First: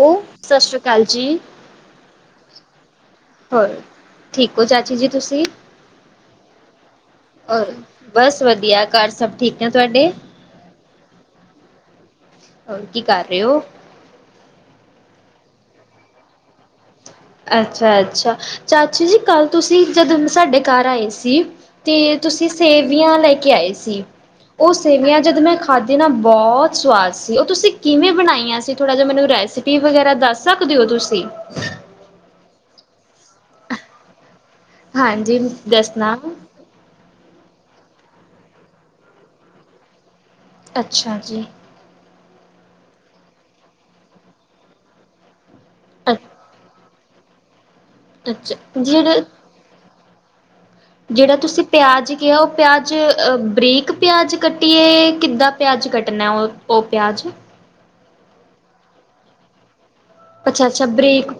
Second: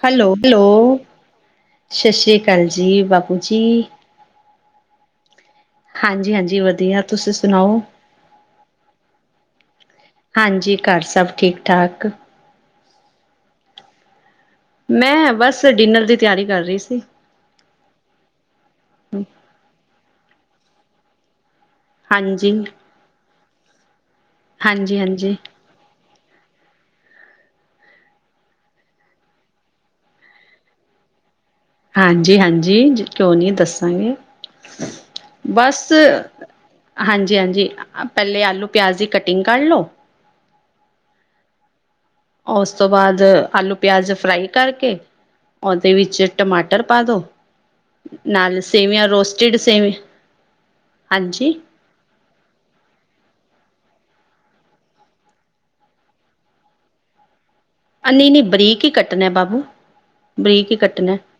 ਉਹ ਹੈਲੋ ਸਤਿ ਸ਼੍ਰੀ -ਹੈਲੋ ਅਕਾਲ ਜੀ ਸਤਿ ਸ੍ਰੀ ਅਕਾਲ ਜੀ, ਬਾਪੂ ਜੀ। ਹੋਰ ਠੀਕ ਹੋ ਚਾਚੀ ਜੀ ਤੁਸੀਂ ਹਾਂਜੀ- ਹਾਂਜੀ ਵਧੀਆ ਤੁਸੀਂ ਔਰ ਸੁਣਾਓ? ਬਸ ਵਧੀਆ ਘਰ ਸਭ ਠੀਕ ਨੇ ਤੁਹਾਡੇ ਹਾਂਜੀ, ਘਰ ਸਭ ਠੀਕ- ਠਾਕ ਹੋਰ ਕੀ, ਕਰ ਰਹੇ ਹੋ? ਮੈਂ ਬਸ ਡਿਨਰ ਦੀ, ਤਿਆਰੀ ਕਰ ਰਹੀ ਸੀ। ਅੱਛਾ-ਅੱਛਾ ਚਾਚੀ ਜੀ ਕੱਲ ਤੁਸੀਂ ਜਦਣ ਸਾਡੇ ਘੱਰ ਆਏ ਸੀ ਤੇ ਤੁਸੀਂ ਹਾਂਜੀ ਸੇਵੀਆਂ ਲੈ ਕੇ ਆਏ ਸੀ ਓ ਹਾਂਜੀ ਸੇਵੀਆਂ ਹਾਂਜੀ ਜਦ ਮੈਂ ਖਾਧੇ ਨਾ ਬੋਹਤ ਸਵਾਦ ਸੀ ਓ ਤੁਸੀਂ ਕਿਵੇਂ ਬਣਾਈਆਂ ਸੀ ਥੋੜ੍ਹਾ ਜੇਹਾ ਮੈਨੂੰ ਰੈਸਪੀ ਵਗੈਰਾ ਦੱਸ ਸਕਦੇ ਓ ਤੁਸੀਂ ਹਾਂਜੀ-ਹਾਂਜੀ ਕਿਉਂ ਨੀ ਦੱਸਾਂਗੇ। ਹਾਂਜੀ ਬਸ ਦੱਸਣਾ ਹਾਂਜੀ-ਹਾਂਜੀ ਪੈਲੇ ਆਲੂ-ਪਿਆਜ਼ ਦੀ ਕਟਿੰਗ ਕਰਲੋ ਅੱਛਾ ਜੀ। ਓਸ ਤੋਂ ਬਾਦ ਆਲੂ-ਪਿਆਜ਼ ਫਰਾਈ ਕਰਕੇ ਓਦੇ ਵਿੱਚ ਅੱਛਾ ਟਮਾਟਰ ਪਾਦੋ ਨਾਲ ਸੇਵੀਆਂ ਰੋਸਟਡ ਸੇਵ ਜੇੜਾ ਤੁਸੀਂ ਪਯਾਜ ਕੇਹਾ ਓ ਪਯਾਜ ਬਰੀਕ ਪਯਾਜ ਕੱਟੀਏ ਕਿੱਦਾਂ ਪਯਾਜ ਕੱਟਣਾ ਓ ਓ ਪਯਾਜ਼ ਅ ਨੀ-ਨੀ ਬਰੀਕ ਈ ਕੱਟਣਾ ਬਾਬੂ ਬਰੀਕ ਹੀ ਅੱਛਾ-ਅੱਛਾ ਕੱਟਣਾ ਬ੍ਰੀਕ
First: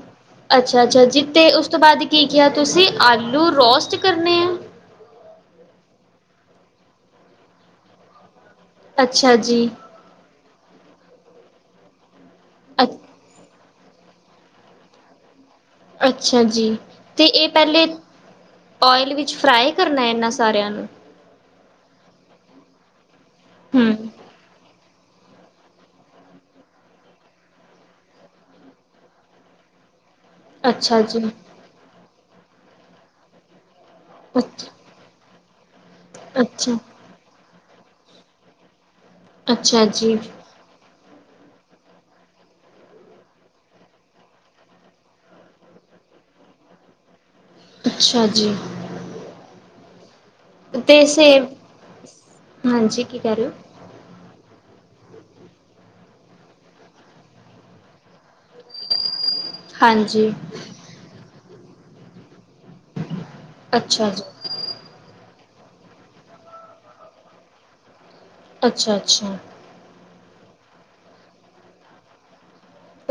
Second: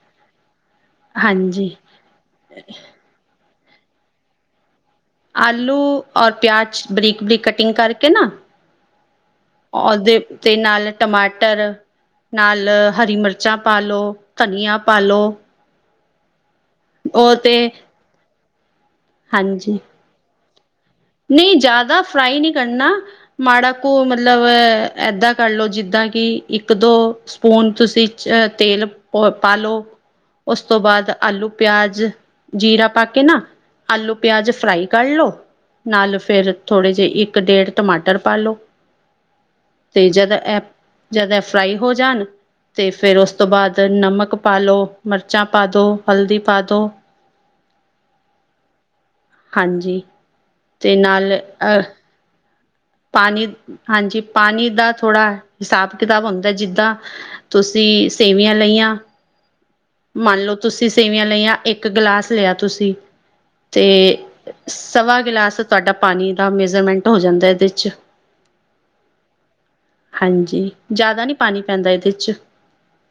ਅੱਛਾ-ਅੱਛਾ ਜੀ ਤੇ ਉਸ ਹਾਂਜੀ ਤੋਂ ਬਾਦ ਕੀ ਕੇਹਾ ਤੁਸੀਂ ਆਲੂ ਰੋਸਟ ਕਰਨੇ ਐ। ਆਲੂ ਔਰ ਪਯਾਜ ਬਰੀਕ-ਬਰੀਕ ਕਟਿੰਗ ਕਰਕੇ ਨਾ ਅੱਛਾ ਜੀ। ਓਦੇ ਉਤੇ ਈ ਨਾਲ ਟਮਾਟਰ ਨਾਲ ਅ ਹਰੀ ਮਰ ਚਾਂ ਪਾਾ ਲੋ ਤਨੀਆ ਪਾਾ ਲੋ। ਅੱਛਾ ਜੀ ਤੇ ਏ ਪੈਲੇ ਓਏਲ ਵਿੱਚ ਫਰਾਏ ਕਰਨਾ ਏਨਾ ਸਾਰੇਆਂ ਨੂੰ ਨੀ ਜਾਦਾ ਫਰਾਈ ਨੀ ਕਰਨਾ ਮਾੜਾ ਕੁ ਮ ਹੂੰ ਮਤਲਬ ਏਦਾਂ ਕਰਲੋ ਜਿੱਦਾਂ ਕਿ ਇੱਕ ਦੋ ਸਪੂਨ ਤੁਸੀਂ ਅਹ ਤੇਲ ਪ ਪਾਾਲੋ ਉਸ ਤੋਂ ਅੱਛਾ ਬਾਅਦ ਜੀ ਆਲੂ-ਪਿਆਜ਼ ਜੀਰਾ ਪਾ ਕੇ ਨਾ ਆਲੂ- ਪਿਆਜ ਅੱਛਾ ਫਰਾਈ ਕਢ ਲੋ ਨਾਲ ਫੇਰ ਅੱਛਾ ਥੋੜੇ ਜੇਹ ਇੱਕ-ਡੇਢ ਟਮਾਟਰ ਪਾ ਲੋ। ਅੱਛਾ ਤੇ ਜੀ ਜਦ ਐ ਜਦ ਐ ਫਰਾਈ ਹੋ ਜਾਣ ਤੇ ਫੇਰ ਓਸ ਤੋਂ ਬਾਅਦ ਨਮਕ ਪਾ ਦੋ, ਮਰਚਾਂ ਪਾ ਦੋ, ਹਲਦੀ ਪਾ ਦੋ। ਅੱਛਾ ਜੀ। ਹਾਂਜੀ। ਅਤੇ ਤੇ ਸੇ ਨਾਲ ਅ ਪਾਣੀ ਹਾਂਜੀ ਪਾਣੀ ਦਾ ਥੋੜ੍ਹਾ ਸਾਬ-ਕਿਤਾਬ ਹੁੰਦਾ ਜਿੱਦਾਂ ਤੁਸੀਂ ਸੇਮੀਆਂ ਲਈਆ ਹਾਂਜੀ ਮੰਨ ਲੋ ਤੁਸੀਂ ਸੇਮੀਆਂ ਲਈਆਂ ਇੱਕ ਗਲਾਸ ਲਯਾ ਤੁਸੀਂ ਤੇ ਅੱਛਾ ਜੀ ਸਵਾ ਗਿਲਾਸ ਤੁਆਡਾ ਪਾਣੀ ਦਾ ਮੇਜਰਮੈਂਟ ਹੋ ਜਾਂਦਾ ਏਦੇ ਚ ਅੱਛਾ-ਅੱਛਾ। ਹਾਂਜੀ ਜ਼ਿਆਦਾ ਨੀ ਪਾਣੀ ਪੈਂਦਾ ਇਦੇ ਚ।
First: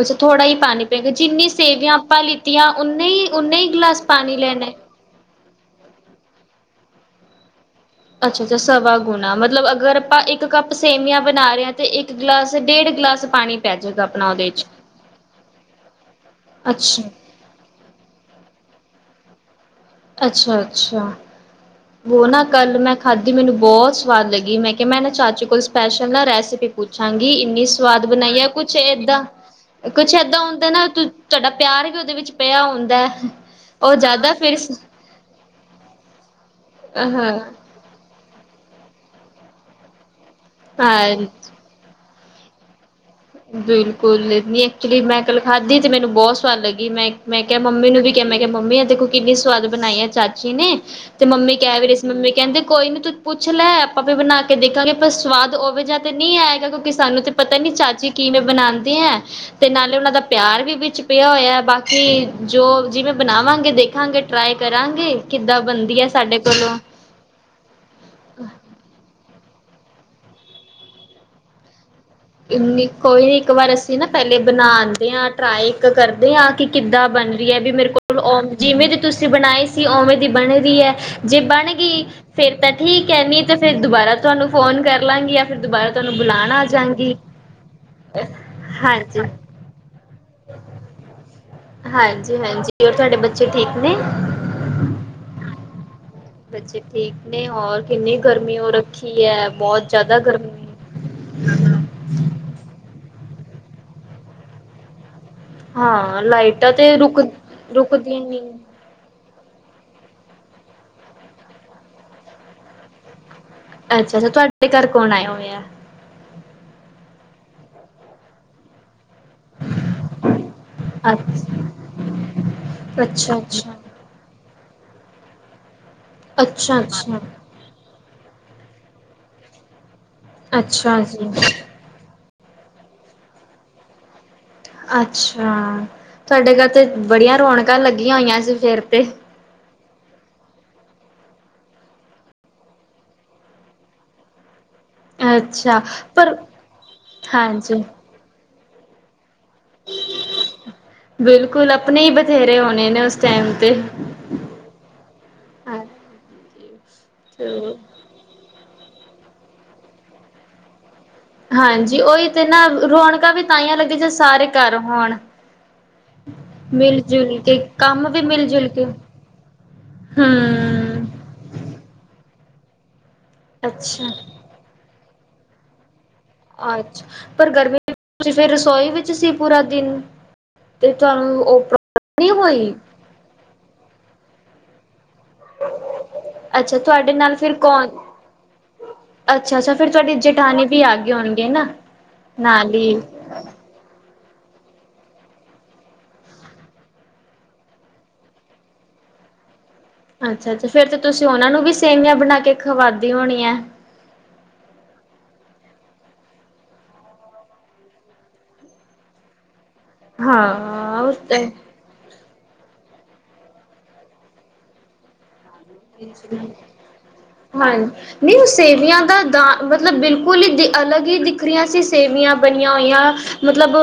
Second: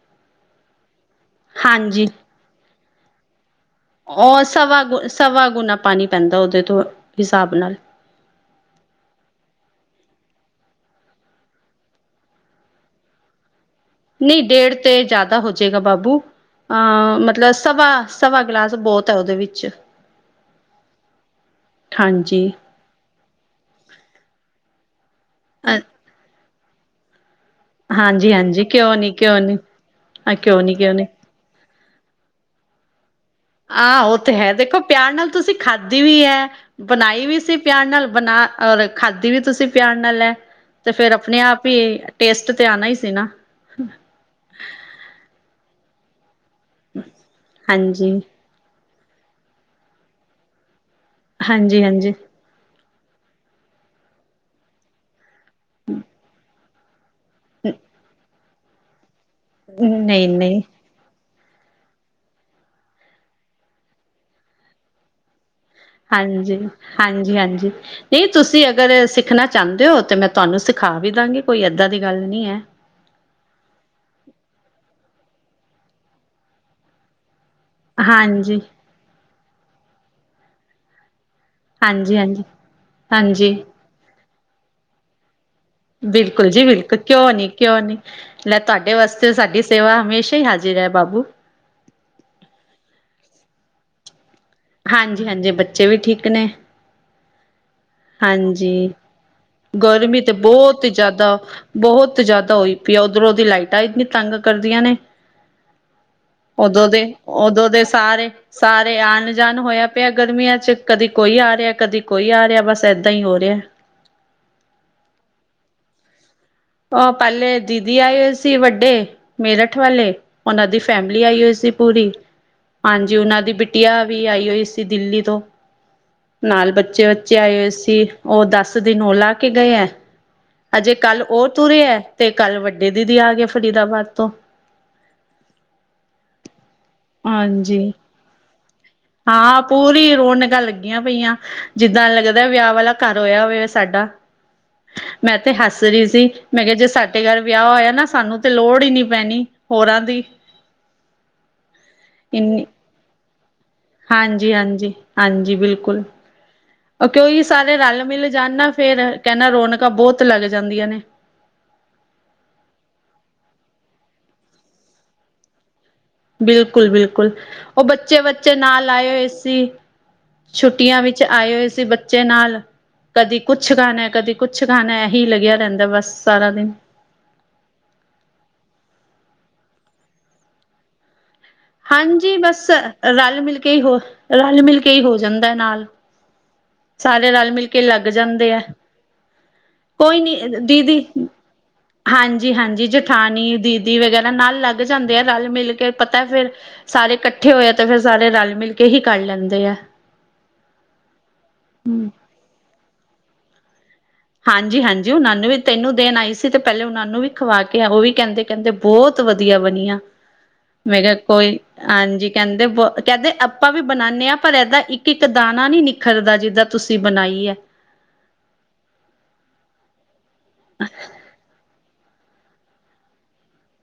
ਅੱਛਾ ਥੋੜਾ ਈ ਪਾਣੀ ਪਏਗਾ ਜਿੰਨੀ ਸੇਮੀਆਂ ਹਾਂਜੀ ਆਪਾਂ ਲਿੱਤੀਆਂ ਓਨੇ ਈ ਓਨੇ ਈ ਗਲਾਸ ਓ ਸਵਾ ਗੁ ਸਵਾ ਗੁਣਾ ਪਾਣੀ ਪੈਂਦਾ ਓਦੇ ਤੋਂ ਹਿਸਾਬ ਨਾਲ ਅੱਛਾ-ਅੱਛਾ ਸਵਾ ਗੁਣਾ ਮਤਲਬ ਅਗਰ ਆਪਾਂ ਇੱਕ ਕੱਪ ਸੇਵੀਆਂ ਬਣਾ ਰਹੇ ਆ ਤੇ ਇੱਕ ਗਲਾਸ ਡੇਢ ਗਲਾਸ ਪਾਣੀ ਪੈ ਜਾਏਗਾ ਆਪਣਾ ਨਹੀਂ ਉਹਦੇ ਚ ਡੇਢ ਤੇ ਜ਼ਿਆਦਾ ਹੋਜੇਗਾ ਬਾਬੂ ਅੱਛਾ, ਅਹ ਮਤਲਬ ਸਵਾ ਸਵਾ ਗਲਾਸ ਬੋਤ ਹੈ ਓਦੇ ਵਿੱਚ ਅੱਛਾ-ਅੱਛਾ। ਵੋ ਨਾ ਹਾਂਜੀ ਕੱਲ ਮੈਂ ਖਾਧੀ ਮੈਨੂੰ ਬੋਤ ਸਵਾਦ ਲੱਗੀ ਮੈਂ ਕਯਾ ਮੈਂ ਨਾ ਚਾਚੀ ਕੋਲ ਅ ਸਪੈਸ਼ ਲ ਨਾ ਰੈਸੀਪੀ ਪੁੱਛਾਂਗੀ ਇੰਨੀ ਸ ਸਵਾਦ ਬਨਾਈ ਏ ਹਾਂਜੀ-ਹਾਂਜੀ ਕੁਛ ਕਿਉਂ ਨੀ ਏਦਾਂ ਕਿਉਂ ਨੀ ਕੁਛ ਆ ਏਦਾਂ ਕਿਉਂ ਹੁੰਦਾ ਨੀ ਨਾ ਕਿਉਂ ਨੀ ਤੁਹਾਡਾ ਪਿਆਰ ਵੀ ਉਦੇ ਵਿੱਚ ਪਿਆ ਹੁੰਦਾ ਐ। ਹਾਂ ਓ ਤੇ ਹੈ ਦੇਖੋ ਪਿਆਰ ਨਾਲ ਤੁਸੀਂ ਖਾਧੀ ਵੀ ਐ ਬਨਾਈ ਵੀ ਹਾਂ ਸੀ ਪਿਆਰ ਨਾਲ ਬਨਾ ਔਰ ਖਾਧੀ ਵੀ ਤੁਸੀਂ ਪਿਆਰ ਨਾਲ ਐ ਤੇ ਫੇਰ ਹਾਂ ਅਪਨੇ ਆਪ ਵੀ ਟੇਸਟ ਤੇ ਆਨਾ ਈ ਸੀ ਨਾ। ਬਿਲਕੁਲ ਨੀ ਐਕਚੁਲੀ ਮੈਂ ਕੱਲ ਖਾਧੀ ਤੇ ਮੈਨੂੰ ਬੋਤ ਸਵਾਦ ਲੱਗੀ ਮੈਂ ਮੈਂ ਕਯਾ ਮੰਮੀ ਨੂੰ ਹਾਂਜੀ ਵੀ ਕਯਾ ਮੈਂ ਕਿ ਮੰਮੀ ਐ ਦੇਖੋ ਕਿੰਨੀ ਸਵਾਦ ਬਨਾਈ ਆ ਚਾਚੀ ਨੇ ਤੇ ਮੰਮੀ ਕਹਿ ਵੀ ਸੀ ਹਾਂਜੀ-ਹਾਂਜੀ ਮੰਮੀ ਕਹਿੰਦੇ ਕੋਈ ਨੀ ਤੂੰ ਪੁੱਛ ਲੈ ਆਪਾਂ ਵੀ ਬਨਾ ਕੇ ਦੇਖਾਂਗੇ ਪਰ ਸਵਾਦ ਓਵੇਂ ਜਾ ਤੇ ਨੀ ਆਏਗਾ ਕਿਉਂਕਿ ਸਾਨੂੰ ਤਾਂ ਪਤਾ ਨੀ ਚਾਚੀ ਕਿਵੇਂ ਬਨਾਂਦੇ ਐ ਤੇ ਨਾਲੇ ਓਨਾਂ ਦਾ ਨਹੀਂ-ਨਹੀਂ ਪਿਆਰ ਹਾਂਜੀ-ਹਾਂਜੀ-ਹਾਂਜੀ ਵੀ ਵਿੱਚ ਪਿਆ ਹੋਇਆ ਬਾਕੀ ਜੋ ਜਿਵੇਂ ਬਨਾਵਾਂਗੇ, ਦੇਖਾਂਗੇ ਟਰਾਈ ਕਰਾਂਗੇ ਕਿੱਦਾਂ ਬਨ ਹਾਂਜੀ, ਹਾਂਜੀ-ਹਾਂਜੀ। ਨਈ, ਤੁਸੀਂ ਅਗਰ ਸਿੱਖਨਾ ਚਾਂਦੇ ਓ ਤੇ ਮੈਂ ਤੁਹਾਨੂੰ ਸਿਖਾ ਵੀ ਦਾਂਗੀ ਕੋਈ ਏਦਾਂ ਦੀ ਗੱਲ ਨਹੀਂ ਹੈ ਇਨੀ ਕੋਈ ਨੀ, ਇੱਕ ਵਾਰ ਅਸੀਂ ਨਾ ਪਹਿਲੇ ਬਨਾਂਦੇ ਆਂ, ਟਰਾਈ ਇੱਕ ਕਰਦੇ ਆਂ ਕਿ ਕਿੱਦਾਂ ਬਨ ਰੀ ਐ ਵੀ ਮੇਰੇ ਹਾਂਜੀ ਜਿਵੇਂ ਦੀ ਤੁਸੀਂ ਬਣਾਈ ਸੀ, ਉਵੇਂ ਦੀ ਬਣ ਰੀ ਐ ਜੇ ਬਣ ਗੀ ਹਾਂਜੀ-ਹਾਂਜੀ ਹਾਂਜੀ ਫੇਰ ਤਾਂ ਠੀਕ ਐ ਨੀ ਤੇ ਹਾਂਜੀ ਫੇਰ ਦੁਬਾਰਾ ਤੁਹਾਨੂੰ ਫੋਨ ਕਰ ਲਾਂਗੀ। ਫਿਰ ਦੁਬਾਰਾ ਤੁਹਾਨੂੰ ਬਿਲਕੁਲ ਬੁਲਾਣ ਜੀ ਆ ਬਿਲਕੁਲ, ਜਾਂਗੀ। ਕਿਉਂ ਨੀ, ਕਿਉਂ ਨੀ। ਲੈ ਤੁਹਾਡੇ ਹਾਂਜੀ, ਵਾਸਤੇ ਸਾਡੀ ਸੇਵਾ ਹਮੇਸ਼ਾ ਈ ਹਾਜ਼ਰ ਐ ਬਾਬੂ। ਹਾਂਜੀ-ਹਾਂਜੀ, ਹੋਰ ਤੁਹਾਡੇ ਬੱਚੇ ਠੀਕ ਨੇ? ਹਾਂਜੀ-ਹਾਂਜੀ, ਬੱਚੇ ਵੀ ਠੀਕ ਨੇ। ਬੱਚੇ ਠੀਕ ਨੇ ਹੋਰ ਕਿੰਨੇ ਹਾਂਜੀ, ਗਰਮੀ ਤੇ ਬੋਤ ਈ ਜਾਦਾ ਬੋਹਤ ਜਾਦਾ ਹੋਈ ਪਈ ਆ, ਉਧਰੋਂ ਦੀ ਲਾਈਟਾਂ ਇੰਨੀ ਤੰਗ ਕਰਦੀਆਂ ਨੇ। ਹਾਂ ਲਾਈਟਾਂ ਓਦੋਂ ਤੇ ਦੇ, ਰੁਕ ਓਦੋਂ ਦੇ ਰੁਕਦੀਆਂ ਸਾਰੇ, ਨੀ ਸਾਰੇ ਤੇ ਆਨ ਜਾਨ ਹੋਇਆ ਪਿਆ ਗਰਮੀਆਂ 'ਚ ਕਦੀ ਕੋਈ ਆ, ਰਯਾ, ਕਦੀ ਕੋਈ ਆ ਰਯਾ ਬਸ ਏਦਾਂ ਹੀ ਹੋ ਰਯਾ। ਅੱਛਾ-ਅੱਛਾ, ਤੁਹਾਡੇ ਘਰ ਕੌਣ ਆਇਆ ਹੋਏਆ? ਓ ਪਹਿਲੇ ਦੀਦੀ ਆਏ ਹੋਏ ਸੀ ਵੱਡੇ। ਮੇਰਠ ਵਾਲੇ ਓਨਾਂ ਦੀ ਫੈਮਿਲੀ ਆਈ ਅੱਛਾ ਹੋਈ ਸੀ ਪੂਰੀ ਹਾਂਜੀ, ਅੱਛਾ ਓਨਾਂ ਦੀ ਅੱਛਾ ਬਿਟ ਟਿਆ ਵੀ ਆਈ ਹੋਈ ਸੀ ਦਿੱਲੀ ਤੋਂ, ਨਾਲ ਅੱਛਾ ਬੱਚੇ ਅੱਛਾ ਵੱਚੇ ਆਏ ਹੋਏ ਸੀ। ਓ ਦਸ ਦਿਨ ਓ ਲਾ ਕੇ ਗਏ ਐ ਅਜੇ ਅੱਛਾ ਕੱਲ੍ਹ ਜੀ [unintelligible] ਐ ਤੇ ਕੱਲ ਵੱਡੇ ਦੀਦੀ ਆ ਗਏ ਫਰੀਦਾਬਾਦ ਤੋਂ। ਅੱਛਾ, ਤੁਹਾਡੇ ਘਰ ਤੇ ਬੜੀਆਂ ਰੌਣਕਾਂ ਹਾਂਜੀ ਲੱਗੀਆਂ ਹੋਈਆਂ ਸੀ ਫਿਰ ਤੇ। ਹਾਂ, ਪੂਰੀ ਰੋਣਕਾਂ ਲੱਗੀਆਂ ਪਈਆਂ, ਜਿੱਦਾਂ ਲੱਗਦਾ ਵਿਆਹ ਵਾਲਾ ਘਰ ਹੋਇਆ ਹੋਵੇ ਸਾਡਾ। [unintelligible] ਮੈਂ ਤੇ ਅੱਛਾ ਹੱਸ ਰੀ ਸੀ ਪਰ ਮੈਂ ਕਯਾ, ਜੇ ਸਾਡੇ ਘਰ ਵਿਆਹ ਹਾਂਜੀ ਹੋਇਆ ਨਾ, ਸਾਨੂੰ ਤੇ ਲੋੜ ਈ ਨੀ ਪੈਨੀ। ਬਿਲਕੁਲ ਅਪਨੇ ਈ ਬਥੇਰੇ ਇੰਨੀ ਹੋਨੇ ਨੇ ਉਸ ਟਾਈਮ ਤੇ। ਹਾਂਜੀ, ਹਾਂਜੀ, ਹਾਂਜੀ ਬਿਲਕੁਲ। ਅਕੇ ਓਈ ਸਾਰੇ ਰਲ ਮਿਲ ਜਾਨ ਨਾ, ਫੇਰ ਕੈਨਾ ਰੌਨਕਾਂ ਬੋਤ ਲੱਗ ਜਾਂਦੀਆਂ ਨੇ। ਹਾਂਜੀ, ਓਈ ਤੇ ਨਾ, ਰੌਣਕਾਂ ਵੀ ਤਾਂਹੀਆਂ ਲੱਗਦੀ ਜੇ ਸਾਰੇ ਘਰ ਹੋਣ। ਮਿਲ ਬਿਲਕੁਲ-ਬਿਲਕੁਲ, ਜੁਲ ਕੇ ਓ ਕੰਮ ਵੀ ਮਿਲ ਬੱਚੇ-ਵੱਚੇ ਜੁਲ ਕੇ ਨਾਲ ਆਏ ਹੋਏ ਸੀ। ਛੁੱਟੀਆਂ ਹਮ ਵਿੱਚ ਆਏ ਹੋਏ ਸੀ ਬੱਚ ਬੱਚੇ ਨਾਲ ਕਦੀ ਕੁੱਛ ਖਾਨਾ ਐ, ਅੱਛਾ ਕਦੀ ਕੁੱਛ ਖਾਨਾ ਐ, ਏਹੀ ਲੱਗਿਆ ਰਹਿੰਦਾ ਬਸ। ਸਾਰਾ ਦਿਨ। ਅੱਛ ਪਰ ਗਰਮੀ ਤੇ ਫਿਰ ਰਸੋਈ ਵਿੱਚ ਸੀ ਪੂਰਾ ਦਿਨ ਤੇ ਤੁਹਾਨੂੰ ਉ ਹਾਂਜੀ, ਬਸ ਰਲ ਮਿਲ ਕੇ ਹੀ ਹੋ ਰਲ ਮਿਲ ਕੇ ਹੀ ਹੋ ਜਾਂਦਾ ਨਾਲ। ਅੱਛਾ ਤੁਹਾਡੇ ਸਾਰੇ ਨਾਲ ਰਲ ਫਿਰ ਮਿਲ ਕੇ ਕੌਣ ਲੱਗ ਜਾਂਦੇ ਹੈ। ਅੱਛਾ ਅੱਛਾ ਫਿਰ ਤੁਹਾਡੀ ਕੋਈ ਨੀ ਜੇਠਾਨੀ ਵੀ ਆ ਦੀਦੀ ਗਏ ਹੋਣਗੇ ਨਾ ਨਾਲ ਹਾਂਜੀ-ਹਾਂਜੀ ਹੀ ਜੇਠਾ ਣੀ, ਦੀਦੀ ਵਗੈਰਾ ਨਾਲ ਲੱਗ ਜਾਂਦੇ ਆ ਰਲ ਮਿਲ ਕੇ ਪਤਾ ਫੇਰ ਸਾਰੇ ਕੱਠੇ ਹੋਏ ਆ ਤੇ ਫਿਰ ਸਾਰੇ ਰਲ-ਮਿਲ ਕੇ ਹੀ ਕਰ ਲੈਂਦੇ ਆ। ਅੱਛਾ-ਅੱਛਾ, ਫੇਰ ਤੇ ਤੁਸੀ ਉਹਨਾ ਨੂੰ ਵੀ ਸੇਵੀਆ ਬਣਾ ਕੇ ਖਵਾਦੀ ਹੋਣੀਐ। ਹਾਂਜੀ-ਹਾਂਜੀ, ਉਹਨਾਂ ਨੂੰ ਵੀ ਤੈਨੂੰ ਦੇਨ ਆਈ ਸੀ ਤੇ ਪਹਿਲੇ ਉਹਨਾਂ ਨੂੰ ਵੀ ਖਵਾ ਕੇ ਉਹ ਵੀ ਕਹਿੰਦੇ-ਕਹਿੰਦੇ ਬਹੁਤ ਵਧੀਆ ਵ ਨਿਆ ਮੈਂ ਹਾਂ ਉਹ ਕਿਹਾ ਤੇ ਕੋਈ ਹਾਂਜੀ ਕਹਿੰਦੇ ਬ ਕਹਿੰਦੇ ਆਪਾਂ ਵੀ ਬਣਾਨੇ ਆ ਪਰ ਏਦਾ ਇੱਕ ਇੱਕ ਦਾਣਾ ਨੀ ਨਿਖਰਦਾ, ਜਿੱਦਾਂ ਤੁਸੀਂ ਬਣਾਈ ਹੈ। ਹਾਂਜ ਨੀ ਉਹ ਸੇਵੀਆਂ ਦਾ ਦ ਮਤਲਬ ਬਿਲਕੁਲ ਹੀ ਦੀ ਅਲੱਗ ਹੀ ਦਿਖ ਰਹੀਆ ਸੀ। ਸੇਵੀਆ ਬਣੀਆ ਹੋਈਆ ਮਤਲਬ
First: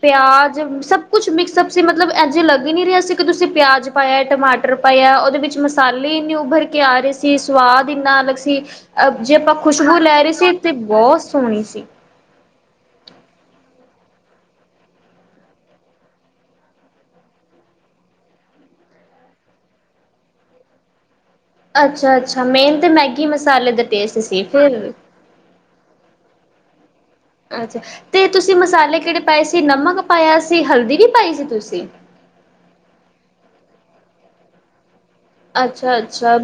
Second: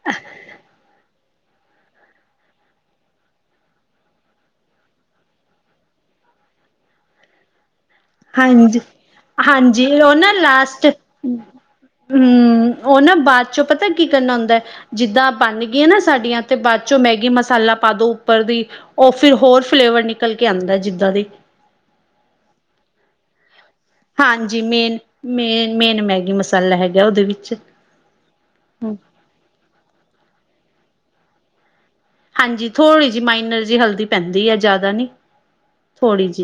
ਪਿਆਜ ਸਭ ਕੁਛ ਮਿਕਸਅਪ ਸੀ ਮਤਲਬ ਇਜ ਲੱਗ ਹੀ ਨੀ ਰਿਹਾ ਸੀ ਕਿ ਤੁਸੀਂ ਪਿਆਜ ਪਾਇਆ, ਟਮਾਟਰ ਪਾਇਆ ਉਹਦੇ ਵਿੱਚ ਮਸਾ ਲੈ ਇਨ੍ਹੀਂ ਉਭਰ ਕੇ ਆ ਰਹੇ ਸੀ ਸਵਾਦ ਇਨ੍ਹਾ ਅਲਗ ਸੀ ਹਾਂਜੀ। ਅ ਜੇ ਆਪਾਂ ਹਾਂਜੀ ਖੁਸ਼ਬੂ ਲੈ ਰਹੇ ਸੀ ਤੇ ਬੌਤ ਸੋਹਣੀ ਸੀ। ਹਮ ਉਹ ਨਾ ਬਾਦ ਚੋਂ ਪਤਾ ਕੀ ਕਰਨਾ ਹੁੰਦਾ ਜਿੱਦਾ ਬਣ ਗਈਆ ਨਾ ਸਾਡੀਆ ਤੇ ਬਾਦ ਚੋ ਮੈਗੀ ਮਸਾਲਾ ਪਾ ਦੋ ਉੱਪਰ ਦੀ। ਉਹ ਫਿਰ ਹੋਰ ਫਲੇਵਰ ਨਿਕਲ ਕੇ ਆਦਾ ਜਿੱਦਾ ਦੀ। ਅੱਛਾ-ਅੱਛਾ ਮੇਨ ਤੇ ਮੈਗੀ ਮਸਾਲੇ ਦੇ ਟੇਸਟ ਸੀ ਹਾਂਜੀ ਪਰ ਮੇਨ ਮੇਨ-ਮੇਨ ਮੈਗੀ ਮਸਾਲਾ ਹੈਗਾ ਉਹਦੇ ਵਿੱਚ ਅੱਛਾ ਤੇ ਤੁਸੀਂ ਹੂੰ ਮਸਾਲੇ ਕਿਹੜੇ ਪਏ ਸੀ ਨਮਕ ਪਾਇਆ ਸੀ, ਹਲਦੀ ਵੀ ਪਾਈ ਸੀ ਤੁਸੀਂ? ਹਾਂਜੀ ਥੋੜ੍ਹੀ ਜਿਹੀ ਮਾਈਨਰ ਜੀ ਹਲਦੀ ਪੈਂਦੀ ਹੈ ਜਾਦਾ ਨੀ। ਅੱਛਾ-ਅੱਛਾ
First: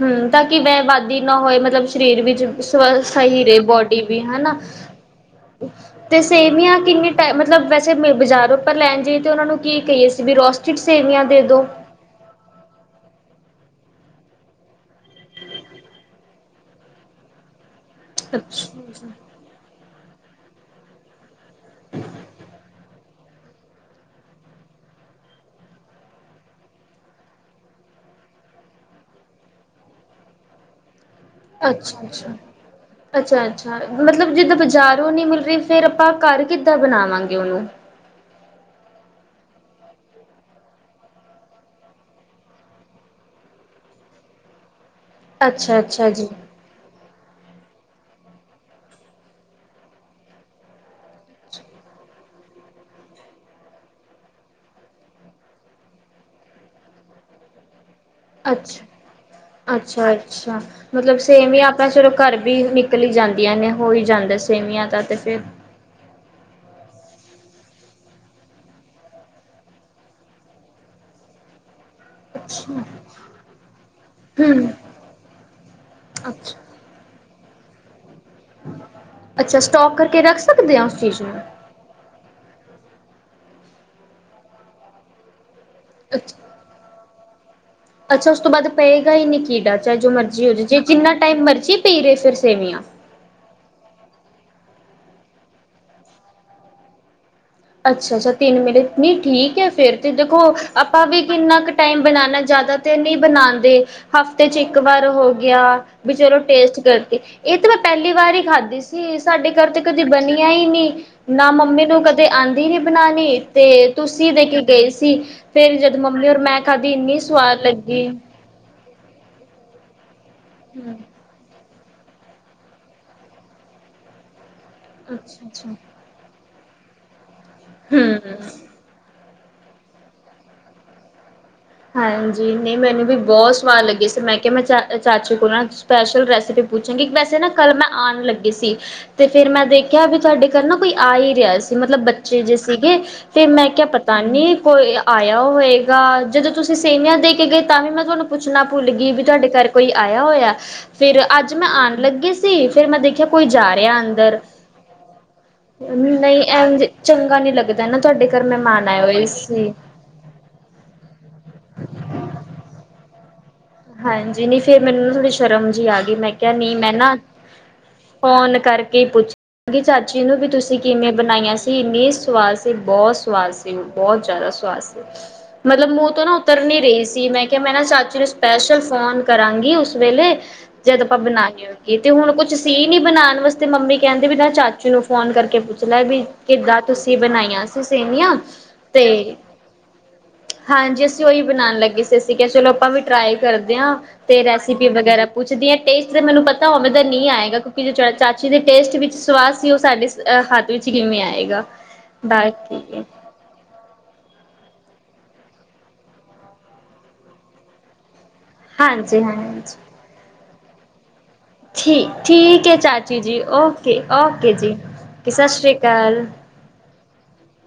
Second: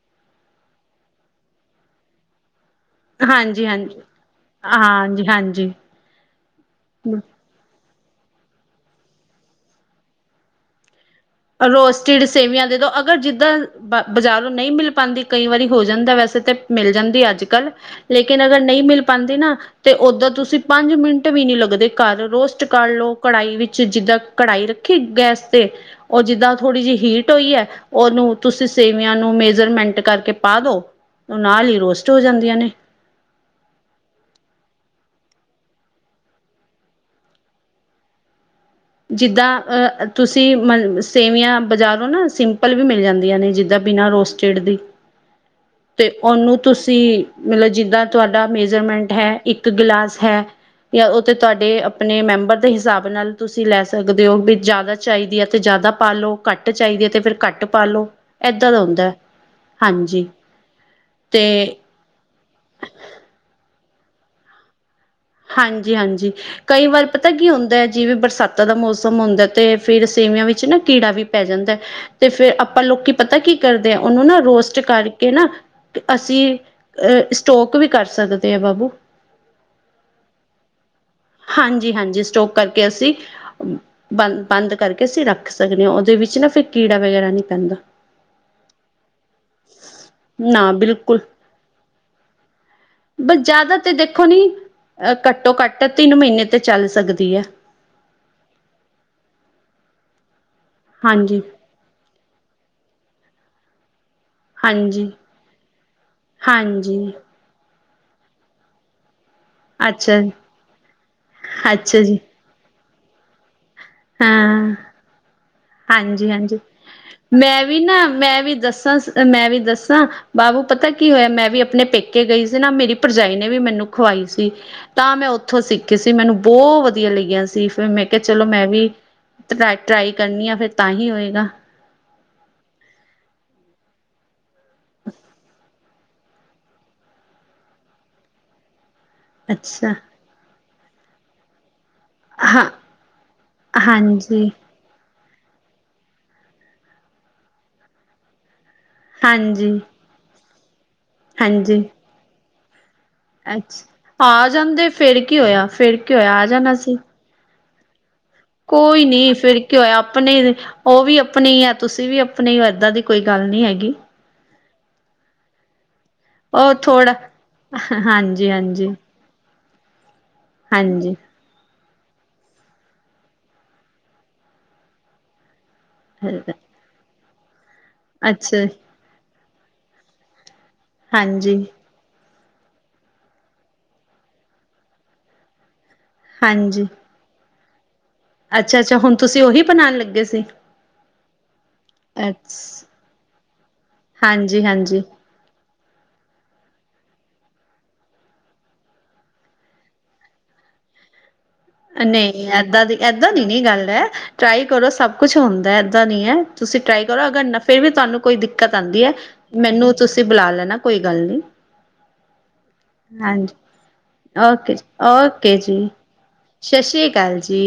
ਹਮ ਤਾਂ ਕਿ ਵੈ ਵਾਦੀ ਨਾ ਹੋਏ ਮਤਲਬ ਸਰੀਰ ਵਿੱਚ। ਸ ਸਹੀ ਰਹੇ ਹਾਂਜੀ ਬੋਡੀ ਹਾਂਜੀ ਵੀ ਹਨਾ ਹਾਂਜੀ ਹਾਂਜੀ ਤੇ ਸੇਵੀਆ ਕਿੰਨੀ ਟਮ ਮਤਲਬ ਵੈਸੇ ਬਾਜ਼ਾਰੋਂ ਪਾ ਲੈਣ ਜਈਏ ਤੇ ਉਹਨਾਂ ਨੂੰ ਕੀ ਕਹੀਏ ਸੀ ਵੀ ਰੋਸਟਿਡ ਸੇਵੀਆ ਦੇ ਦੋ ਰੋਸਟਿਡ ਸੇਵੀਆ ਦੇਦੋ ਅਗਰ ਜਿੱਦਾ ਬਾ ਬਾਜ਼ਾਰੋ ਨਈ ਮਿਲ ਪਾਦੀ ਕਈ ਵਾਰੀ ਹੋ ਜਾਂਦਾ ਵੈਸੇ ਤੇ ਮਿਲ ਜਾਂਦੀ ਅੱਜ ਕੱਲ। ਲੇਕਿਨ ਅਗਰ ਨਈ ਮਿਲ ਪਾਂਦੀ ਨਾ ਤੇ ਓਦਾ ਤੁਸੀਂ ਪੰਜ ਮਿੰਟ ਵੀ ਨਈ ਲੱਗਦੇ ਘਰ ਰੋਸਟ ਕਰ ਲਓ ਕੜਾਹੀ ਵਿੱਚ ਜਿੱਦਾਂ ਕਢਾਈ ਰੱਖੀ ਗੈਸ ਤੇ ਉਹ ਜਿੱਦਾਂ ਥੋੜ੍ਹੀ ਜਿਹੀ ਹੀਟ ਹੋਈ ਹੈ ਉਹਨੂੰ ਤੁਸੀਂ ਸੇਵੀਆ ਨੂੰ ਮੇਜਰਮੈਂਟ ਕਰਕੇ ਪਾ ਦੋ। ਉਹ ਨਾਲ ਹੀ ਰੋਸਟ ਹੋ ਅੱਛਾ-ਅੱਛਾ ਜਾਂਦੀਆਂ ਨੇ ਅੱਛਾ-ਅੱਛਾ ਮਤਲਬ ਜਿੱਦਾ ਬਾਜ਼ਾਰੋ ਨੀ ਮਿਲ ਰਹੀ ਫੇਰ ਆਪਾ ਘਰ ਕਿੱਦਾ ਬਣਾਵਾਂਗੇ ਉਹਨੂੰ। ਜਿੱਦਾਂ ਤੁਸੀਂ ਮ ਸੇਵੀਆ ਬਜ਼ਾਰੋ ਨਾ ਸਿੰਪਲ ਵੀ ਮਿਲ ਜਾਂਦੀਆ ਨੇ ਜਿੱਦਾ ਬਿਨਾ ਰੋਸਟ ਚਿੜਦੀ ਤੇ ਅੱਛਾ-ਅੱਛਾ ਜੀ ਉਹਨੂੰ ਤੁਸੀਂ ਮਤਲਬ ਜਿੱਦਾਂ ਤੁਹਾਡਾ ਮੇਜਰਮੈਂਟ ਹੈ ਇੱਕ ਗਿਲਾਸ ਹੈ ਜਾਂ ਉਹ ਤਾਂ ਤੁਹਾਡੇ ਆਪਣੇ ਮੈਂਬਰ ਦੇ ਹਿਸਾਬ ਨਾਲ ਤੁਸੀਂ ਲੈ ਸਕਦੇ ਹੋ ਵੀ ਜਾਦਾ ਚਾਹੀਦੀ ਹੈ ਤੇ ਜਾਦਾ ਪਾ ਲੋ ਘੱਟ ਚਾਹੀਦੀ ਹੈ ਤੇ ਫਿਰ ਘੱਟ ਪਾ ਲੋ। ਅੱਛ ਅੱਛਾ-ਅੱਛਾ ਮਤਲਬ ਸੇਵੀਆ ਤੇ ਆਪਾ ਚਲੋ ਘਰ ਵੀ ਨਿਕਲ ਜਾਂਦੀਆ ਨੇ ਹੋ ਹੀ ਜਾਂਦਾ ਸੇਵੀਆ ਦਾ ਤਾਂ ਫੇਰ। ਹਾਂਜੀ-ਹਾਂਜੀ ਕਈ ਵਾਰ ਪਤਾ ਕੀ ਹੁੰਦਾ ਹੈ ਜਿਵੇਂ ਬਰਸਾਤਾਂ ਦਾ ਮੌਸਮ ਹੁੰਦਾ ਤੇ ਫੇਰ ਸੇਵੀਆ ਵਿੱਚ ਨਾ ਕੀੜਾ ਵੀ ਪੈ ਜਾਂਦਾ। ਤੇ ਫੇਰ ਅੱਛਾ ਆਪਾਂ ਲੋਕੀ ਪਤਾ ਕੀ ਕਰਦੇ ਆ ਉਹਨੂੰ ਨਾ ਹੂੰ ਰੋਸਟ ਕਰਕੇ ਨਾ ਅਸੀਂ ਅੱਛਾ। ਅ ਸਟੋਕ ਵੀ ਕਰ ਸਕਦੇ ਆ ਬਾਬੂ। ਅੱਛਾ ਸਟੋਕ ਕਰਕੇ ਰੱਖ ਸਕਦੇ ਆਂ ਉਸ ਚੀਜ਼ ਨੂੰ? ਹਾਂਜੀ, ਹਾਂਜੀ ਸਟੋਕ ਕਰਕੇ ਅਸੀਂ ਬੰਦ ਬੰਦ ਕਰਕੇ ਅਸੀਂ ਰੱਖ ਖ ਸਕਦੇ ਆਂ ਓਦੇ ਅੱਛ ਵਿੱਚ ਨਾ ਫਿਰ ਕੀੜਾ ਵਗੈਰਾ ਨਈ ਪੈਂਦਾ। ਅੱਛਾ ਉਸ ਤੋਂ ਬਾਅਦ ਪਏਗਾ ਈ ਨੀ ਕੀੜਾ ਚਾਏ ਜੋ ਮਰਜ਼ੀ ਹੋ ਜੇ ਨਾ ਜੇ ਜਿੰਨਾ ਬਿਲਕੁਲ ਟਾਈਮ ਮਰਜ਼ੀ ਪਈ ਰਏ ਫਿਰ ਸੇਵੀਆਂ। ਬ ਜ਼ਿਆਦਾ ਤੇ ਦੇਖੋ ਨੀ ਅ ਘੱਟੋ ਘੱਟ ਤਿੰਨ ਮੀਨੇ ਤੇ ਚੱਲ ਸਕਦੀ ਐ। ਅੱਛਾ ਅੱਛਾ ਤਿੰਨ ਮੀਨੇ ਨਈ ਠੀਕ ਐ ਫੇਰ ਤੇ ਦੇਖੋ ਆਪਾਂ ਵੀ ਕਿੰਨਾ ਕੁ ਟਾਈਮ ਬਣਾਣਾ ਜ਼ਿਆਦਾ ਤੇ ਨਈ ਬਣਾਂਦੇ। ਹਫ਼ਤੇ ਚ ਇੱਕ ਵਾਰ ਹਾਂਜੀ-ਹਾਂਜੀ-ਹਾਂਜੀ ਹੋ ਗਿਆ ਵੀ ਫੇਰ ਓ ਟੇਸਟ ਕਰਕੇ ਏ ਤੇ ਮੈਂ ਪੈਲੀ ਵਾਰ ਈ ਖਾਧੀ ਸੀ ਸਾਡੇ ਘਰ ਚ ਕਦੀ ਅੱਛਾ ਜੀ। ਬਣੀਆਂ ਈ ਨਈ ਨਾ ਮੰਮੀ ਅੱਛਾ ਨੂੰ ਕ ਜੀ ਆਂਦੀ ਨੀ ਬਣਾਣੀ ਤੇ ਤੁਸੀਂ ਦੇ ਕੇ ਹਾਂ ਗਏ ਸੀ ਫੇਰ ਜਦ ਮੰਮੀ ਓਰ ਹਾਂਜੀ-ਹਾਂਜੀ ਮੈਂ ਖਾਧੀ ਇੰਨੀ ਸਵਾਦ ਮੈਂ ਵੀ ਨਾ ਲੱਗੀ ਮੈਂ ਵੀ ਦੱਸਾਂ, ਮੈਂ ਵੀ ਦੱਸਾਂ ਬਾਬੂ ਪਤਾ ਕੀ ਹੋਇਆ ਮੈਂ ਵੀ ਆਪਣੇ ਪੇਕੇ ਕੇ ਗਈ ਸੀ ਨਾ ਮੇਰੀ ਭਰਜਾਈ ਨੇ ਵੀ ਮੈਨੂੰ ਖਵਾਈ ਸੀ ਤਾਂ ਮੈਂ ਓਥੋਂ ਅੱਛਾ-ਅੱਛਾ, ਸਿੱਖੀ ਸੀ। ਤੇ ਮੈਨੂੰ ਬੌ ਵਧੀਆ ਲੱਗੀਆਂ ਸੀ ਫਿਰ ਮੈਂ ਕਿਆ ਹੂੰ। ਚਲੋ ਮੈਂ ਵੀ ਟ ਟਰਾਈ ਕਰਨੀ ਆ ਫੇਰ ਤਾਂ ਹੀ ਹੋਏਗਾ। ਹਾਂਜੀ ਨਈ ਮੈਨੂੰ ਵੀ ਬੌ ਸਵਾਦ ਲੱਗੀ ਸੀ ਮੈਂ ਕਿਆ ਮੈਂ ਚਾ ਚਾਚੂ ਕੋ ਨਾ ਸਪੈਸ਼ਲ ਰੈਸਿਪੀ ਪੁੱਛਾਂਗੀ ਵੈਸੇ ਨਾ ਕੱਲ ਮੈਂ ਆਣ ਈ ਲੱਗੀ ਸੀ ਤੇ ਫੇਰ ਮੈਂ ਅੱਛਾ ਦੇਖਿਆ ਵੀ ਤਾਡੇ ਘਰ ਨਾ ਕੋਈ ਆ ਈ ਰਿਆ ਸੀ ਮਤਲਬ ਬੱਚ ਜੇ ਹਾਂ ਸੀਗੇ ਫੇਰ ਮੈਂ ਕਿਆ ਪਤਾ ਹਾਂਜੀ ਨੀ ਕੋਈ ਆਇਆ ਹੋਏਗਾ ਜਦੋਂ ਤੁਸੀਂ ਸੇੰਵੀਆਂ ਦੇ ਕੇ ਗਏ ਤਾਂ ਵੀ ਮੈਂ ਤੁਆਨੂੰ ਪੁੱਛਣਾ ਭੁੱਲ ਗਈ ਵੀ ਤਾਡੇ ਘਰ ਹਾਂਜੀ ਕੋਈ ਆਇਆ ਹੋਇਆ? ਫਿਰ ਅੱਜ ਮੈਂ ਹਾਂਜੀ ਆਣ ਲੱਗੀ ਸੀ ਫੇਰ ਮੈਂ ਦੇਖਿਆ ਕੋਈ ਜਾ ਅੱਛਾ ਰਿਆ ਅੰਦਰ ਆ ਜਾਂਦੇ ਫੇਰ ਕੀ ਹੋਇਆ ਫੇਰ ਕੀ ਹੋਇਆ ਨਈ ਆ ਜਾਣਾ ਐਂਜ ਸੀ ਚੰਗਾ ਨੀ ਲੱਗਦ ਕੈਨਾ ਤਾਡੇ ਘਰ ਮੈਂ ਕੋਈ ਨੀ ਫਿਰ ਕੀ ਹੋਇਆ ਆਪਣੇ ਈ ਨੇ ਓ ਵੀ ਆਪਣੀ ਐ ਤੁਸੀਂ ਵੀ ਆਪਣੇ ਓ ਏਦਾਂ ਦੀ ਕੋਈ ਗੱਲ ਨੀ ਐ ਹਾਂਜੀ ਨੀ ਫੇਰ ਮੈਨੂੰ ਥੋੜੀ ਸ਼ਰਮ ਜੀ ਆ ਗਈ ਮੈਂ ਕਿਆ ਉਹ ਨਈ ਮੈਂ ਨਾ ਥੋੜਾ ਹਾਂਜੀ ਫੋਨ ਹਾਂਜੀ ਕਰਕੇ ਪੁੱਛ ਚਾਚੀ ਨੂੰ ਵੀ ਤੁਸੀਂ ਕਿਵੇਂ ਹਾਂਜੀ ਬਣਾਈਆਂ ਸੀ? ਇੰਨੀ ਸਵਾਦ ਸੀ, ਬਹੁਤ ਸਵਾਦ ਸੀ ਬੌਤ ਜਾਦਾ ਸਵਾਦ ਸੀ ਮਤਲਬ ਮ ਤੋਂ ਨਾ ਉਤਰ ਨਈ ਰਈ ਸੀ ਮੈਂ ਕਿਆ ਮੈਂ ਕੇਆ ਮੈਂ ਨਾ ਚਾਚੀ ਨੂੰ ਅੱਛਾ ਸਪੈਸ਼ਲ ਫੋਨ ਕਰਾਂਗੀ ਉਸ ਵੇਲੇ ਜਦ ਪਾ ਬਣਾ ਹਾਂਜੀ ਲਿਓ। ਏ ਤੇ ਹੁਣ ਕੁਛ ਸੀ ਨੀ ਬਣਾਣ ਵਾਸਤੇ ਮੰਮੀ ਕੈਂਦੇ ਵੀ ਨਾ ਚਾਚੂ ਨੂੰ ਫੋਨ ਕਰਕੇ ਪੁੱਛ ਲੈ ਵੀ ਕਿੱਦਾਂ ਹਾਂਜੀ ਤੁਸੀਂ ਬਣਾਈਆਂ ਸੀ ਸੇਵੀਆਂ। ਅੱਛਾ ਅੱਛਾ ਤੇ ਹੁਣ ਤੁਸੀਂ ਉਹੀ ਬਣਾਉਣ ਲੱਗੇ ਸੀ ਹਾਂਜੀ ਅਸੀਂ ਓਈ ਬਣਾਣ ਲੱਗੇ ਸੀ ਅਸੀਂ ਕੇਆ ਅੱਛ ਚਲੋ ਆਪਾਂ ਵੀ ਟਰਾਈ ਕਰਦੇ ਆਂ ਤੇ ਹਾਂਜੀ ਰੈਸਿਪੀ ਹਾਂਜੀ ਵਗੈਰਾ ਪੁੱਛਦੀ ਆਂ ਟੇਸਟ ਤੇ ਮੈਨੂੰ ਪਤਾ ਉਵੇਂ ਦਾ ਨਈ ਆਏਗਾ ਕਿਉਂਕਿ ਜੋ ਚ ਚਾਚੀ ਦੇ ਟੇਸਟ ਵਿੱਚ ਸਵਾਦ ਸੀ ਓ ਸਾਡੇ ਅ ਹੱਥ ਵਿੱਚ ਕਿਵੇਂ ਆਏਗਾ। ਨਈ ਨੀ ਏਦਾਂ ਦੀ ਇਦ ਬਾਕੀ ਇਦਾਂ ਦੀ ਨੀ ਗੱਲ ਐ ਟਰਾਈ ਕਰੋ ਸਭ ਕੁਛ ਹੁੰਦਾ ਏ ਏਦਾਂ ਨੀ ਐ ਤੁਸੀਂ ਟਰਾਈ ਕਰੋ ਅਗਰ ਫੇਰ ਵੀ ਤਾਨੂੰ ਕੋਈ ਦਿਕ ਕਤ ਆਂਦੀ ਐ ਹਾਂਜੀ ਹਾਂਜੀ ਮੈਨੂੰ ਤੁਸੀਂ ਬੁਲਾ ਲੈਣਾ ਕੋਈ ਗੱਲ ਨੀ। ਠੀਕ ਠੀਕ ਏ ਚਾਚੀ ਜੀ ਓਕੇ ਓਕੇ ਜੀ ਸਾਸ਼੍ਰੀਆਕਾਲ। ਸਾਸ਼੍ਰੀਆਕਾਲ ਜੀ।